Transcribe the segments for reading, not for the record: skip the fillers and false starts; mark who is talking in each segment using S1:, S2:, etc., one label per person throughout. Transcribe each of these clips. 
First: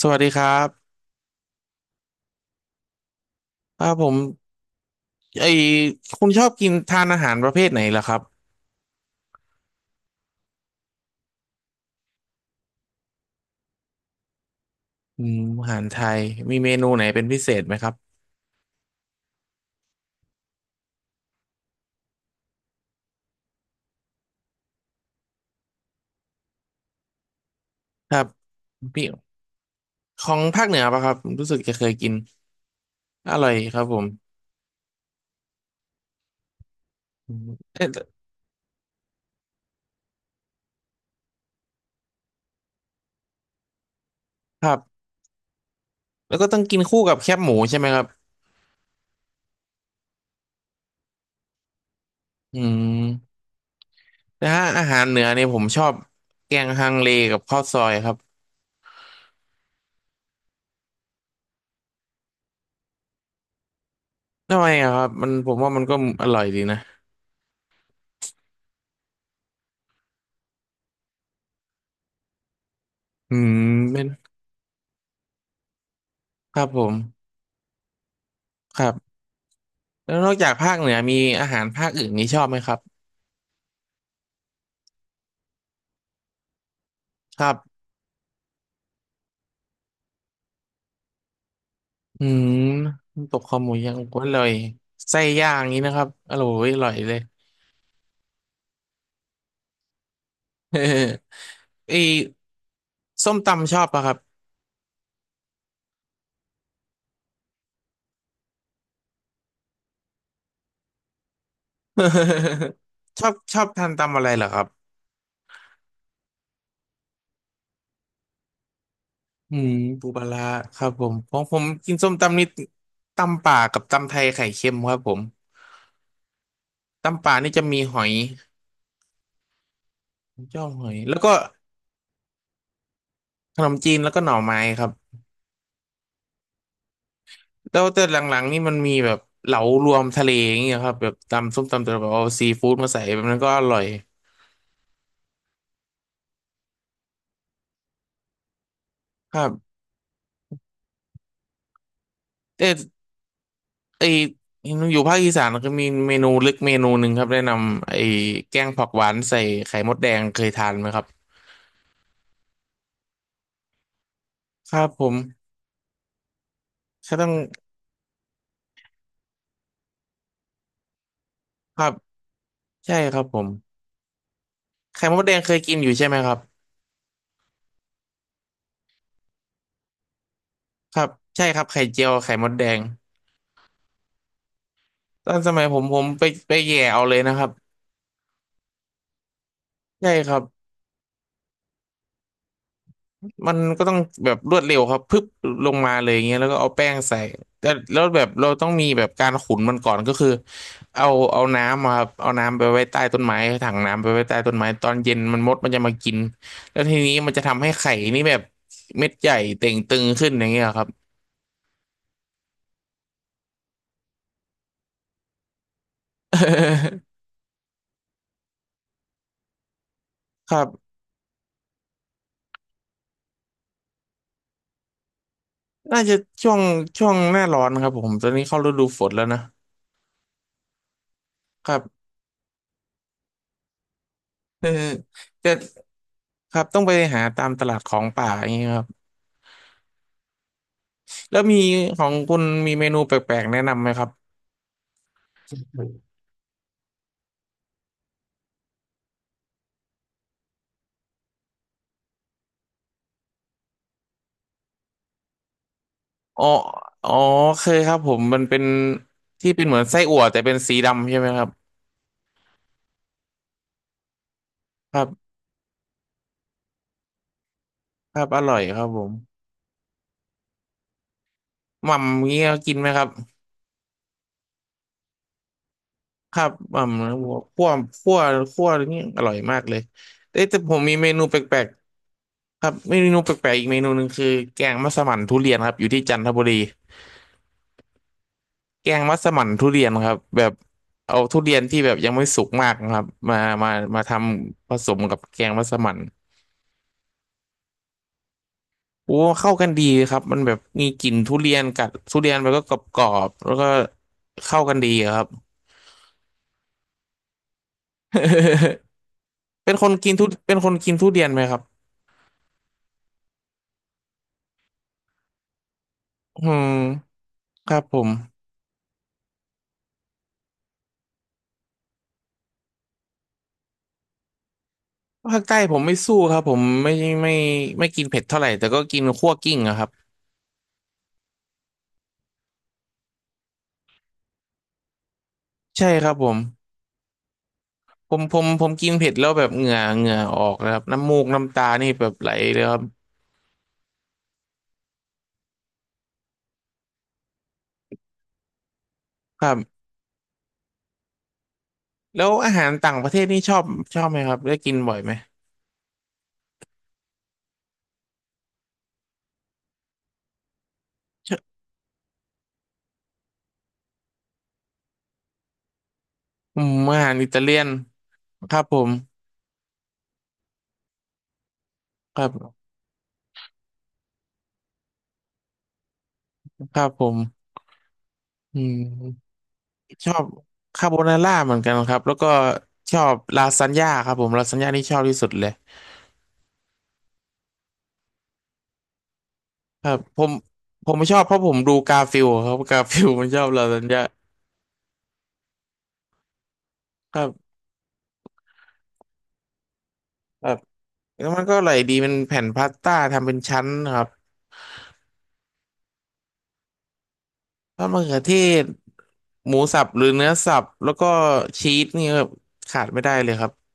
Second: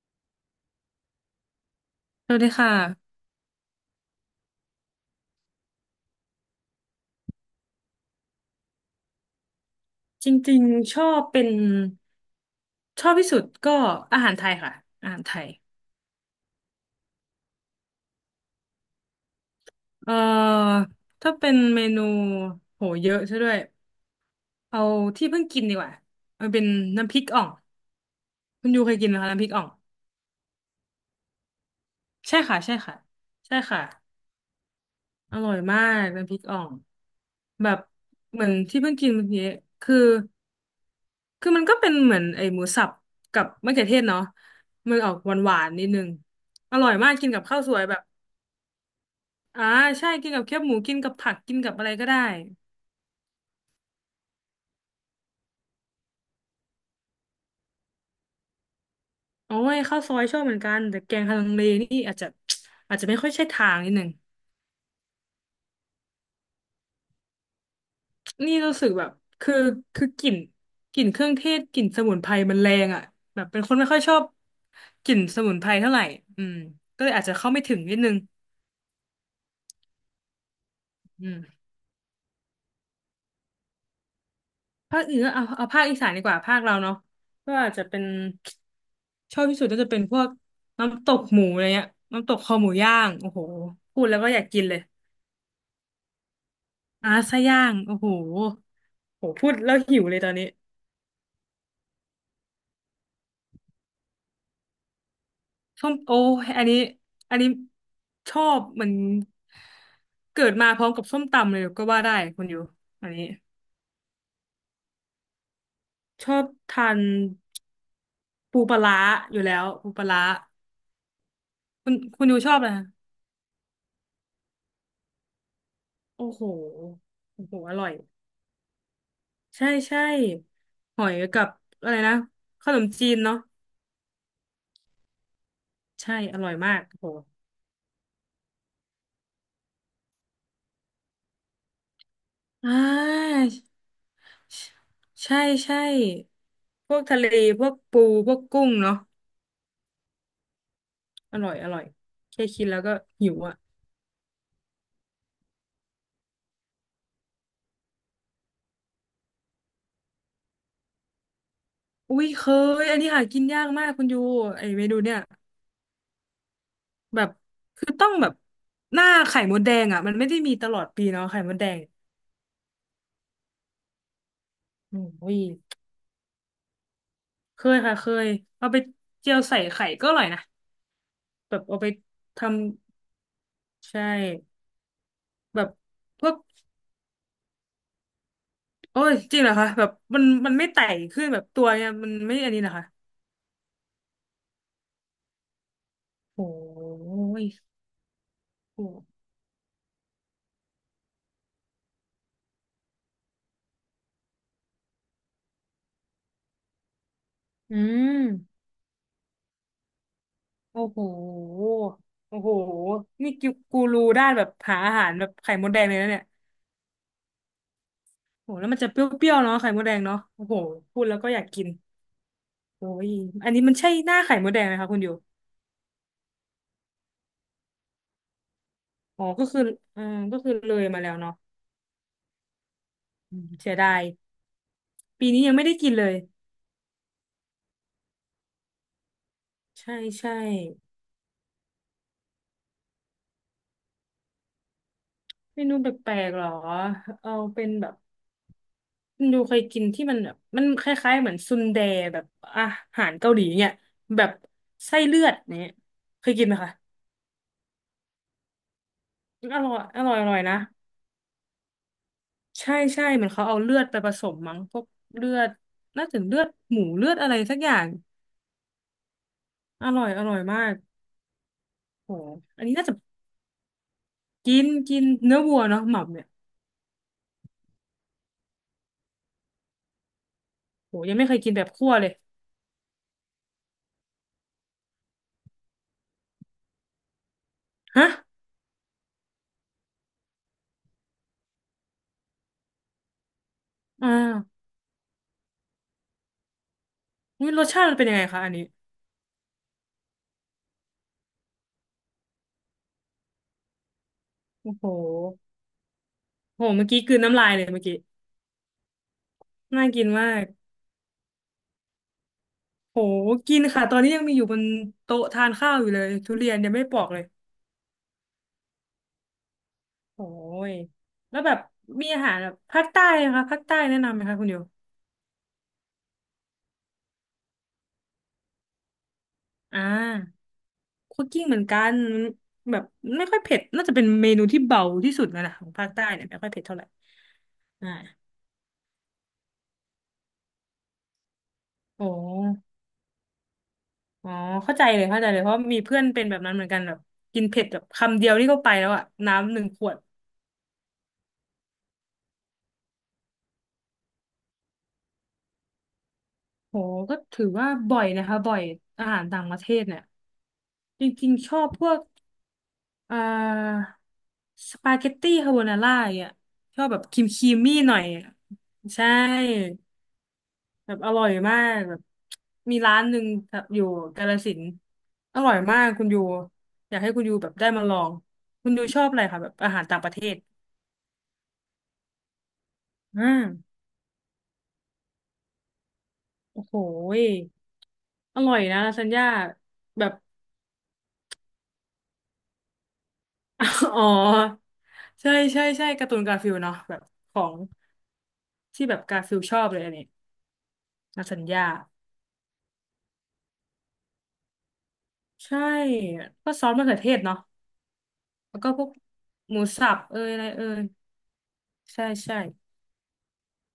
S1: สวัสดีครับ
S2: สวัสดีค่ะ
S1: ครับผมไอคุณชอบกินทานอาหารประเภทไหนล่ะครับ
S2: จริงๆชอบเป็นชอบที่สุดก็อาหารไทยค่ะอาหา
S1: อื
S2: รไท
S1: ม
S2: ย
S1: อาหารไทยมีเมนูไหนเป็นพิเศษไหมครับ
S2: เอ่อถ้าเป็นเมนูโหเยอะซะด้วยเอาที่เพิ่งกินดีกว่ามันเป็นน้ำพริกอ่อง
S1: ครับ
S2: คุณยูเคย
S1: พี่
S2: กินไหมคะน้ำพริกอ่อง
S1: ของภาคเหนือปะครับรู้สึกจะเคยกิน
S2: ใช่ค่ะใช่ค่ะ
S1: อร่อย
S2: ใช่
S1: ค
S2: ค่ะ
S1: รับผม
S2: อร่อยมากน้ำพริกอ่อง
S1: อืม
S2: แบบ
S1: เอ๊ะ
S2: เหมือนที่เพิ่งกินเมื่อกี้คือมันก็เป็นเหมือนไอ้หมูสับกับมะเขือเทศเนาะ
S1: ครั
S2: มัน
S1: บ
S2: ออกหวานๆนิดนึง
S1: แล้วก็ต้อง
S2: อ
S1: กิน
S2: ร่อย
S1: คู่
S2: มาก
S1: กับแค
S2: กิน
S1: บ
S2: กับ
S1: หมู
S2: ข้าวส
S1: ใช่
S2: วย
S1: ไหม
S2: แบ
S1: ครั
S2: บ
S1: บ
S2: อ่าใช่กินกับแคบหมูกินกับผักกินกับอะไรก็ได้
S1: อืมนะอาหารเหนือเนี่ยผมชอบแกงฮังเลกับข้าวซอยครับ
S2: โอ้ยข้าวซอยชอบเหมือนกันแต่แกงฮังเลนี่อาจจะอาจจะไม่ค่อยใช่ทางนิดหนึ่ง
S1: ทำไมอะครับมันผมว่ามันก็อร่อยดีนะ
S2: นี่รู้สึกแบบคือกลิ่นกลิ่นเครื่องเทศกลิ่นสมุนไพรมันแรงอ่ะ
S1: อื
S2: แบบ
S1: ม
S2: เป็นคนไม่ค่อ
S1: เป็
S2: ย
S1: น
S2: ชอบกลิ่นสมุนไพรเท่าไหร่อื
S1: ค
S2: ม
S1: รับผม
S2: ก็เลยอาจจะเข้าไม่ถึงนิดนึง
S1: ครับ แล้วนอกจากภาคเหนือมี
S2: อื
S1: อาหา
S2: ม
S1: รภาคอื่นนี้ชอบไหมครับ
S2: ภาคอื่นเอาเอาภาคอีสานดีกว่าภาคเราเนาะ
S1: ครั
S2: ก็
S1: บ
S2: อาจจะเป็นชอบที่สุดก็จะเป็นพวกน้ำตกหมูอะไรเงี้ย
S1: อื
S2: น้ำตกค
S1: ม
S2: อหมูย่างโอ้
S1: น้ำตก
S2: โห
S1: คอหมูยัง
S2: พูดแล้
S1: ก็
S2: ว
S1: อ
S2: ก็อ
S1: ร่
S2: ยา
S1: อ
S2: ก
S1: ย
S2: กินเลย
S1: ไส้ย่างนี้นะครับอร่อยเลย
S2: ไส้ย่างโอ้โหโหพูดแล้วหิวเลยตอนนี้
S1: เออไอส้มตำชอบปะครับ
S2: ส้มโอ้ยอันนี้อันนี้ชอบเหมันเกิดมาพร้อมกับส้มตำเลยก็ว่าได้คุณอยู่ อัน
S1: ช
S2: นี้
S1: อบชอบทานตำอะไรเหรอครับ
S2: ชอบทานปูปลาร้าอยู่แล้
S1: อื
S2: ว
S1: ม
S2: ปูปลา
S1: ปูป
S2: ร้า
S1: ลาร้าครับผมของผมกินส้ม
S2: คุณอ
S1: ตำ
S2: ยู่
S1: นี่
S2: ชอบอะไร
S1: ตำป่ากับตำไทยไข่เค็มครับผม
S2: โอ้โห
S1: ตำป่า
S2: โอ้
S1: นี่
S2: โห
S1: จะ
S2: อ
S1: มี
S2: ร่อย
S1: หอย
S2: ใช่ใช่
S1: จ้องหอย
S2: หอย
S1: แล้วก็
S2: กับอะไรนะขนมจีนเนาะ
S1: ขนมจีนแล้วก็หน่อไม้ครับ
S2: ใช่อร่อยมากโอ้โห
S1: แล้วแต่หลังๆนี่มันมีแบบเหลารวมทะเลอย่างเงี้ยครับแบบตำส้มตำแต่แบบเอาซีฟู้
S2: อ่
S1: ดมาใส่แบบนั้
S2: า
S1: นก็อร่อย
S2: ใช่ใช่พวกทะเลพวกปูพวกกุ้งเนาะ
S1: ครับ
S2: อร่อยอร่อยแค่คิ
S1: แต่
S2: ดแล้วก็หิวอ่ะ
S1: ไออยู่ภาคอีสานก็มีเมนูลึกเมนูหนึ่งครับแนะนำแกงผักหวานใส่ไข่มดแดงเคยทานไหมครับ
S2: อุ้ยเคยอันนี้หากินยากมากคุณยูไอ
S1: ครั
S2: เม
S1: บ
S2: นู
S1: ผ
S2: เนี่ย
S1: มก็
S2: แบ
S1: ต้อ
S2: บ
S1: ง
S2: คือต้องแบบหน้าไข่มดแดงอ่ะมันไม่ได้มีตลอดปีเนาะไข่มดแด
S1: ค
S2: ง
S1: รับใช่ครับผม
S2: อื
S1: ไข่
S2: ม
S1: มดแด
S2: อุ้ย
S1: งเคยกินอยู่ใช่ไหมครับ
S2: เคยค่ะเคยเอาไปเจียวใส่ไข่ก็อร่อยนะ
S1: ครับใช่
S2: แบ
S1: ครั
S2: บ
S1: บ
S2: เอา
S1: ไข่
S2: ไป
S1: เจียวไข่
S2: ท
S1: มดแดง
S2: ำใช่
S1: ตอนส
S2: แบ
S1: มัย
S2: บ
S1: ผมผมไป
S2: พวก
S1: ไปแย่เอาเลยนะครับ
S2: โอ้ยจริงเหรอคะแบบ
S1: ใช่ครับ
S2: มันไม่ไต่ขึ้นแบบตัวเนี่ยมันไม่อันนี้นะคะ
S1: มันก็ต้องแบบรวดเร็วครับพึบลงมาเลยอย่างเงี้ย
S2: โอ
S1: แล้วก็เอา
S2: ้
S1: แป้งใส่
S2: ย
S1: แต่แล้วแบบเราต้องมีแบ
S2: โห
S1: บการขุนมันก่อนก็คือเอาเอาน้ำมาครับเอาน้ำไปไว้ใต้ต้นไม้ถังน้ำไปไว้ใต้ต้นไม้ตอนเย็นมันมดมันจะมากินแล้วทีนี้มันจะทำให้
S2: อื
S1: ไข่
S2: ม
S1: นี่แบบเม็ดใหญ่เต่งตึงขึ้นอย่างเงี้ยค
S2: โอ้
S1: รับ
S2: โหโอ้โหนี่กิกูรูด้านแบบหาอาหารแบบไข่มดแดงเลยนะเนี่ยโอ้โหแล้วมันจะเปรี้ยวๆเนาะไข่มดแดงเนาะโอ้
S1: ค
S2: โห
S1: รับ
S2: พูดแล้วก็อยากกินโอ้ยอันนี้มันใช่หน้าไข่มดแดงไหมคะคุณอยู่
S1: น่าจะช่วงช่วงหน้าร้อนครับผมตอนนี้เข้าฤดูฝนแล้
S2: อ๋อ
S1: วนะ
S2: ก็คือเอาก็คือเลยมาแล้วเนาะ
S1: ครับ
S2: อืมเสียดาย
S1: เออ
S2: ปีนี้
S1: แต่
S2: ยังไม่ได้กินเลย
S1: ครับต้องไปหาตามตลาดของป่าอย่างเงี้ยครับ
S2: ใช่ใช่
S1: แล้วมีของคุณมีเมนูแปลกๆแนะนำไหมครับ
S2: เมนูแปลกๆหรอเอาเป็นแบบคุณดูเคยกินที่มันแบบมันคล้ายๆเหมือนซุนแดแบบอาหารเกาหลีเนี่ยแบบไส้เลือดเนี่ยเคย
S1: อ๋
S2: กิ
S1: อ
S2: นไหมคะ
S1: อ๋อเคยครับผมมันเป็นที่
S2: อ
S1: เป็น
S2: ร่
S1: เห
S2: อ
S1: มื
S2: ย
S1: อนไส้
S2: อร่อ
S1: อั่
S2: ย
S1: ว
S2: อร่อ
S1: แต่
S2: ย
S1: เป็
S2: นะ
S1: นสีดำใช่ไหมครับ
S2: ใช่ใช่เหมือนเขาเอาเลือดไปผสมมั้งพวก
S1: ครั
S2: เลื
S1: บ
S2: อดน่าจะเลือดหมูเลือดอะไรสักอย่าง
S1: ครับอร่อยครับผม
S2: อร่อยอร่อยมาก
S1: ห
S2: โห
S1: ม่ำเงี้ย
S2: อัน
S1: กิ
S2: นี้
S1: นไห
S2: น่า
S1: ม
S2: จะ
S1: ครับ
S2: กินกินเนื้อวัวเนาะหม่ำเนี่ย
S1: ครับหม่ำหัวคั่วคั่วนี่อร่อยมากเลยเอ้ยแต่ผมมี
S2: โห
S1: เม
S2: ยัง
S1: นู
S2: ไม่เค
S1: แป
S2: ยกิน
S1: ล
S2: แบ
S1: ก
S2: บคั่วเลย
S1: ๆครับเมนูแปลกๆอีกเมนูหนึ่งคือแกงมัสมั่นทุเรียนครับอยู่ที่จันทบุรี
S2: ฮะ
S1: แกงมัสมั่นทุเรียนครับแบบเอาทุเรียนที่แบบยังไม่สุกมากนะครับมามา
S2: อ่า
S1: ทำผสมกับแกงมัสมั่น
S2: อุ๊ยรสชาติมันเป็นยังไงคะอันนี้
S1: โอ้เข้ากันดีครับมันแบบมีกลิ่นทุเรียนกัดทุเรียนมันก็กรอบๆแล้วก็เข้า
S2: โอ้
S1: กัน
S2: โห
S1: ดีอะครับ
S2: โหเมื่อกี้กลืนน้ำลายเลยเมื่อกี้ น่ากินมาก
S1: เป็นคนกินทุเรียนไหมครับ
S2: โหกินค่ะตอนนี้ยังมีอยู่บนโต๊ะทานข้าวอยู่เลยทุ
S1: อื
S2: เรียน
S1: ม
S2: ยังไม่ปอกเลย
S1: ครับผม
S2: โอ้ยแล้วแบบมีอาหารแบบภาคใต้นะคะภาคใต้แนะนำไหมคะคุณโย
S1: ภาคใต้ผมไม่สู้ครับผมไม่ไม่กินเผ็ดเท่าไหร่แต่ก็กินคั่วกลิ้งอะ
S2: อ่
S1: ครับ
S2: าคั่วกลิ้งเหมือนกันมันแบบไม่ค่อยเผ็ดน่าจะเป็นเมนูที่เบาที่สุดแล้วนะของ
S1: ใช่
S2: ภาคใต้
S1: ครับ
S2: เนี่
S1: ผ
S2: ยไม่
S1: ม
S2: ค่อยเผ็ดเท่าไหร่อ่า
S1: ผมกินเผ็ดแล้วแบบเหงื่อออกนะครับน้ำมูกน้ำตานี่
S2: โอ
S1: แบบไหลเลยค
S2: ้
S1: รับ
S2: อ๋อเข้าใจเลยเข้าใจเลยเพราะมีเพื่อนเป็นแบบนั้นเหมือนกันแบบกินเผ็ดแบบคำเดียวนี่ก็ไปแล้วอะ
S1: ครั
S2: น้ำหนึ่งข
S1: บ
S2: วด
S1: แล้วอาหารต่างประเทศนี่ชอบไหมครับได้กินบ่อยไหม
S2: โหก็ถือว่าบ่อยนะคะบ่อยอาหารต่างประเทศเนี่ยจริ
S1: ช
S2: ง
S1: อ
S2: ๆช
S1: บ
S2: อบพวกอ่าสปาเกตตี้คาโบนาร่าอย่าง
S1: อืม
S2: เนียชอบแบ
S1: อา
S2: บ
S1: หา
S2: ค
S1: ร
S2: รีม
S1: อิตา
S2: ครี
S1: เลี
S2: ม
S1: ยน
S2: มี่หน่อยอะ
S1: ครับผม
S2: ใช่ แบบอร่อยมากแบบ
S1: ครับ
S2: มีร้านหนึ่งแถบอยู่กาฬสินธุ์อร่อยมากคุณยู
S1: ครับ
S2: อยาก
S1: ผ
S2: ให้
S1: ม
S2: คุณยูแบบได้มาลอง
S1: อื
S2: คุณยูชอบอะไร
S1: ม
S2: คะแบบอาหารต่าง
S1: ช
S2: ประ
S1: อ
S2: เท
S1: บ
S2: ศ
S1: คาโบนาร่าเหมือนกันครับแล้วก็ชอบ
S2: อ่
S1: ลาซาน
S2: า
S1: ญ่าครับผมลาซานญ่านี่ชอบที่สุดเลย
S2: โอ้โหยอร่อยนะลาซานญ่า
S1: ครับ
S2: แบบ
S1: ผมไม่ชอบเพราะผมดูกาฟิลครับกาฟิลมันชอบลาซาน
S2: อ๋
S1: ญ่า
S2: อใช่ใช่ใช่การ์ตูนกาฟิลเนาะแบบ
S1: ครั
S2: ขอ
S1: บ
S2: งที่แบบกาฟิลชอบเลยอันนี้
S1: ครับแล้
S2: ลา
S1: ว
S2: ซา
S1: มั
S2: น
S1: นก็อ
S2: ญ่า
S1: ร่อยดีเป็นแผ่นพาสต้าทำเป็นชั้นครับ
S2: ใช่ก็ซอสมะเขือเทศเนาะ
S1: ท้ดมะเขือเท
S2: แล้ว
S1: ศ
S2: ก็พวก
S1: ห
S2: ห
S1: มู
S2: มู
S1: สับ
S2: สับ
S1: หรือ
S2: เอ
S1: เนื้
S2: ย
S1: อ
S2: อะไร
S1: สั
S2: เอ
S1: บ
S2: ย
S1: แล้วก็ชีส
S2: ใช่
S1: นี่ครับ
S2: ใช่
S1: ขาดไม่ได้เลยครับ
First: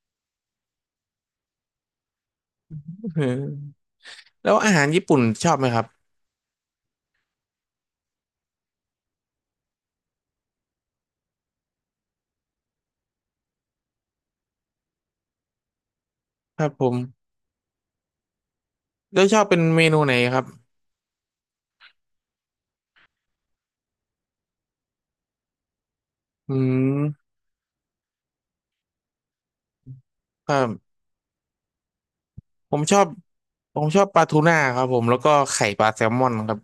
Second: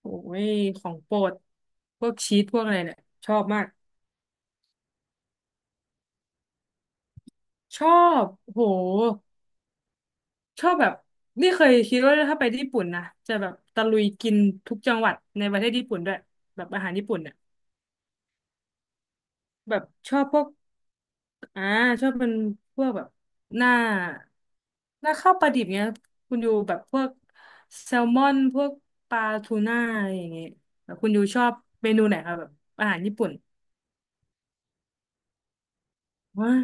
S2: โอ้ยของโปรดพวกชีสพวกอะไรเนี่ย
S1: เอ
S2: ชอบมาก
S1: อแล้วอาหารญี่ปุ่นชอบไหมครับ
S2: ชอบโหชอบแบบนี่เคยคิดว่าถ้าไปญี่ปุ่นนะจะแบบตะลุยกินทุกจังหวัดในประเทศญี่ปุ่นด้วย
S1: ค
S2: แบ
S1: รั
S2: บ
S1: บ
S2: อา
S1: ผ
S2: หาร
S1: ม
S2: ญี่ปุ่นเนี่ย
S1: แล้วชอบเป็น
S2: แบ
S1: เม
S2: บ
S1: นูไห
S2: ช
S1: น
S2: อบพ
S1: ครั
S2: ว
S1: บ
S2: กอ่าชอบเป็นพวกแบบหน้าหน้าข้าวปลาดิบเนี้ยคุณยู
S1: อื
S2: แบบพวก
S1: ม
S2: แซลมอนพวกปลาทูน่าอะไรอย่างเงี้ย
S1: ครั
S2: แบ
S1: บ
S2: บคุณยูชอบเมนูไหนครับแบบ
S1: ผม
S2: อา
S1: ช
S2: หา
S1: อ
S2: ร
S1: บ
S2: ญี่ปุ่น
S1: ผมชอบปลาทูน่าครับผมแล้วก็ไข่ปลาแซลมอนค
S2: ว้า
S1: รับ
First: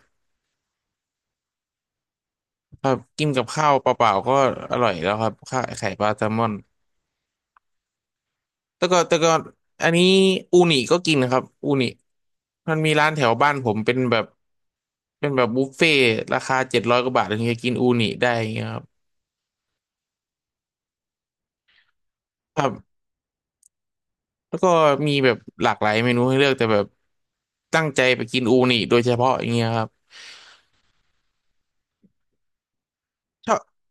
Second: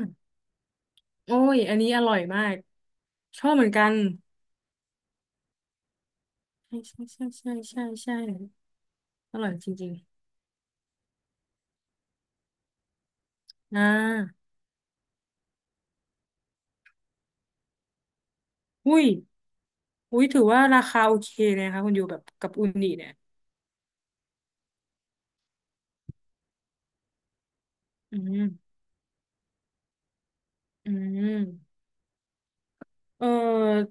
S2: โอ้ย อันนี้อร่อยมาก
S1: ครับกิน
S2: ช
S1: กับ
S2: อบเห
S1: ข้า
S2: มือ
S1: ว
S2: นกั
S1: เป
S2: น
S1: ล่าๆก็อร่อยแล้วครับข้าวไข่ปลาแซลมอน
S2: ใช่ใช่ใช่ใช่ใช่ใช่
S1: แต่ก็
S2: อร่อยจ
S1: อั
S2: ริ
S1: น
S2: ง
S1: นี้อูนิก็กินนะครับอูนิมันมีร้านแถวบ้านผ
S2: ๆ
S1: มเป็นแบบบุฟเฟ่ต์ราคา700กว่าบาทถึงจะกินอูนิได้อย่างเงี้ยครับ
S2: อุ้ยอุ้ยถือว่าราคาโอเคเลยนะคะคุณอยู่แบบกับ
S1: ค
S2: อุ
S1: รั
S2: นิ
S1: บ
S2: เนี่ย
S1: แล้วก็มีแบบหลากหลายเมนูให้เลือกแต่แบบตั้งใจ
S2: อื
S1: ไปกิน
S2: ม
S1: อูนิโดยเฉพาะอย่างเงี้ยครับ
S2: อืมเ
S1: ชอบ
S2: ออ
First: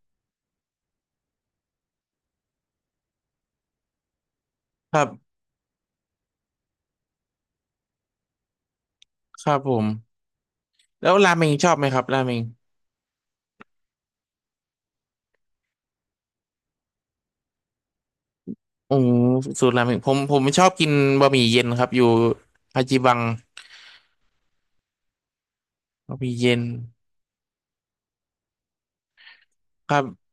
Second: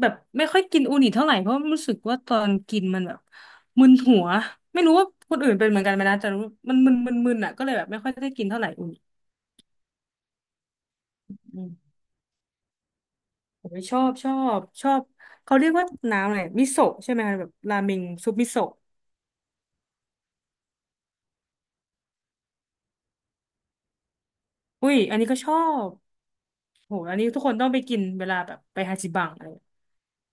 S2: แบบไม่ค่อยกินอูนิเท่าไหร่เพราะรู้สึกว่าตอนกินมันแบบมึนหัวไม่
S1: ค
S2: รู้
S1: รั
S2: ว่าคน
S1: บ
S2: อื่นเป็นเหมือนกันไหมนะแต่รู้มันมึนอ่ะก็เลยแบบไม่ค่อยได้กินเท่าไหร่อูนิ
S1: ครับผมแล้วราเมง
S2: อื
S1: ชอ
S2: ม
S1: บไหมครับราเมง
S2: ผมชอบเขาเรียกว่าน้ำอะไรมิโซะใช่ไหมคะแบบราเมงซุปมิโซะ
S1: โอ้สูตรราเมงผมไม่ชอบกินบะหมี่เย็นครับอยู่ฮาจิบัง
S2: อุ้ยอันนี้ก็ชอบ
S1: บะหมี่เย็น
S2: โหอันนี้ทุกคนต้องไปกินเวลาแบบไปฮาจิบังอะไร
S1: ครับ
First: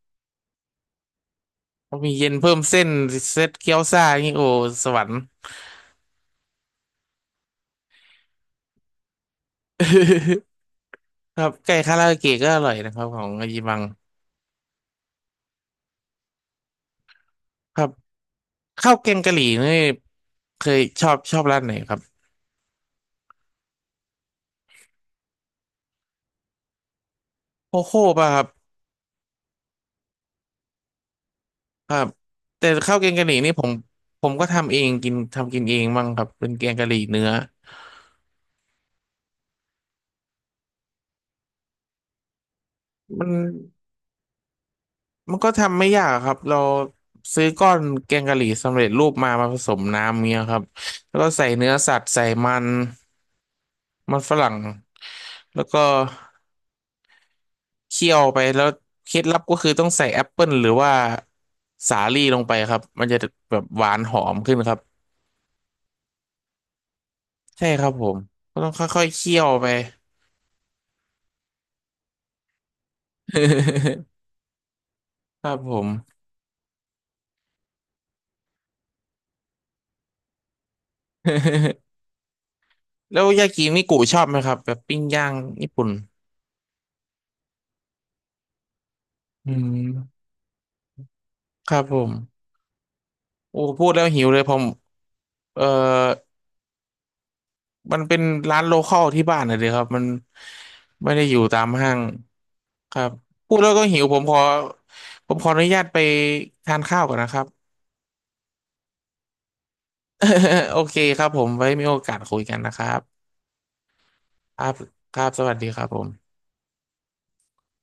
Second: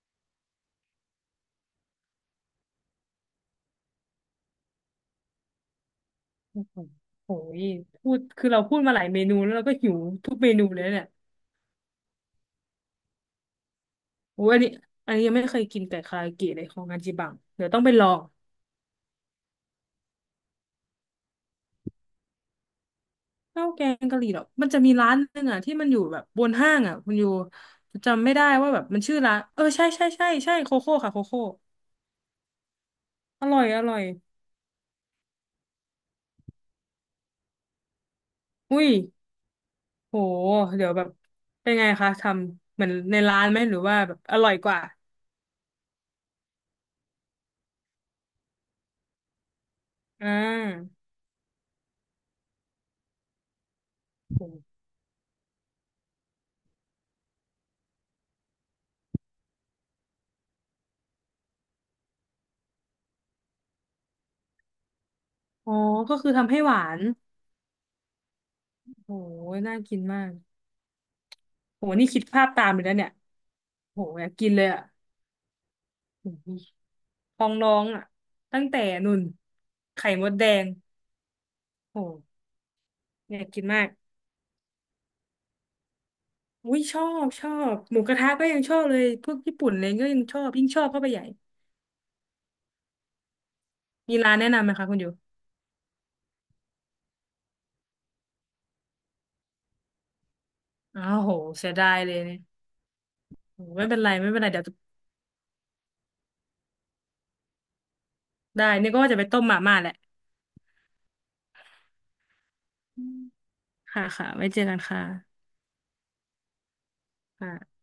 S1: บะหมี่เย็นเพิ่มเส้นเซตเกี๊ยวซ่านี่โอ้สวรรค์
S2: โอ้โหโหยพูดคือเราพูดมาหลายเมนูแล้วเราก็หิวทุกเมนูเลยเนี่ย
S1: ครับไก่คาราโอเกะก็อร่อยนะครับของฮาจิบัง
S2: โอ้ยอันนี้อันนี้ยังไม่เคยกินไก่คาราเกะเลยของฮาจิบังเดี๋ยว
S1: ค
S2: ต้อง
S1: รับ
S2: ไปลอง
S1: ข้าวแกงกะหรี่นี่เคยชอบร้านไหนครับ
S2: ข้าวแกงกะหรี่หรอกมันจะมีร้านหนึงอ่ะที่มันอยู่แบบบนห้างอ่ะคุณอยู่
S1: โคโค่
S2: จำ
S1: ป่ะ
S2: ไม่
S1: ครั
S2: ได้
S1: บ
S2: ว่าแบบมันชื่อร้านเออใช่ใช่ใช่ใช่โคโค่ค่ะโคโค่
S1: ครับแต่ข้าวแกงกะหรี่
S2: อ
S1: นี่
S2: ร่
S1: ผ
S2: อย
S1: ม
S2: อร่อย
S1: ผมก็ทำเองกินทำกินเองบ้างครับเป็นแกงกะหรี่เนื้อ
S2: อุ้ยโหเดี๋ยวแบบเป็นไงคะทำเหมือนใน
S1: มัน
S2: ร้านไหมหรือว่าแบบอร่อยกว่า
S1: มันก็ทำไม่ยากครับเราซื้อก้อนแกงกะหรี่สำเร็จรูปมาผสมน้ำ
S2: อ่
S1: เงี้ยครับ
S2: า
S1: แล้วก็ใส่เนื้อสัตว์ใส่มันมันฝรั่งแล้วก็เคี่ยวไปแล้วเคล็ดลับก็คือต้องใส่แอปเปิลหรือว่าสาลี่ลงไปครับมันจะแบบหวานหอมขึ้นครับ
S2: อ๋อก็คือทำให้หวาน
S1: ใช่ครับผมก็ต้องค่อย
S2: โห
S1: ๆเคี่ยวไป
S2: น่ากินมากโหนี่คิดภาพตามเลยนะเนี่ยโหอยากกินเลยอ่ะ
S1: ครับผม
S2: โหพองร้องอ่ะตั้งแต่นุ่นไข่มดแดง โห
S1: แล้ว
S2: อยา
S1: ยา
S2: กกิ
S1: กิ
S2: น
S1: นิ
S2: มาก
S1: กุชอบไหมครับแบบปิ้งย่างญี่ปุ่น
S2: อุ้ยชอบชอบหมูกระทะก็ยังชอบเลยพวก
S1: อื
S2: ญี่ปุ่นอะไรก็
S1: ม
S2: ยังชอบยิ่งชอบเข้าไปใหญ่
S1: ครับผมโอ้พูดแล้ว
S2: มี
S1: หิว
S2: ร้าน
S1: เลย
S2: แนะ
S1: ผม
S2: นำไหมคะคุณอยู่
S1: เออมันเป็นร้านโลคอลที่บ้านนะเดียครับมัน
S2: อ้า
S1: ไม่
S2: ว
S1: ได้
S2: โห
S1: อยู่ตาม
S2: เสียดา
S1: ห้า
S2: ย
S1: ง
S2: เลยเนี่ย
S1: ครับพูด
S2: โห
S1: แล้วก็
S2: ไม่เป็
S1: หิ
S2: น
S1: ว
S2: ไร
S1: ผม
S2: ไม่
S1: ข
S2: เป็
S1: อ
S2: นไรเดี๋ยว
S1: ผมขออนุญาตไปทานข้าวก่อนนะครับ
S2: ได้นี่ก็ว่าจะไปต้มหม่าม่าแหละ
S1: โอเคครับผมไว้มีโอกาสคุยกันนะครับ
S2: อืมค่ะค่ะไว้เจ
S1: ค
S2: อ
S1: รับ
S2: กันค่ะ
S1: ครับสวัสดีครับผม
S2: ค่ะ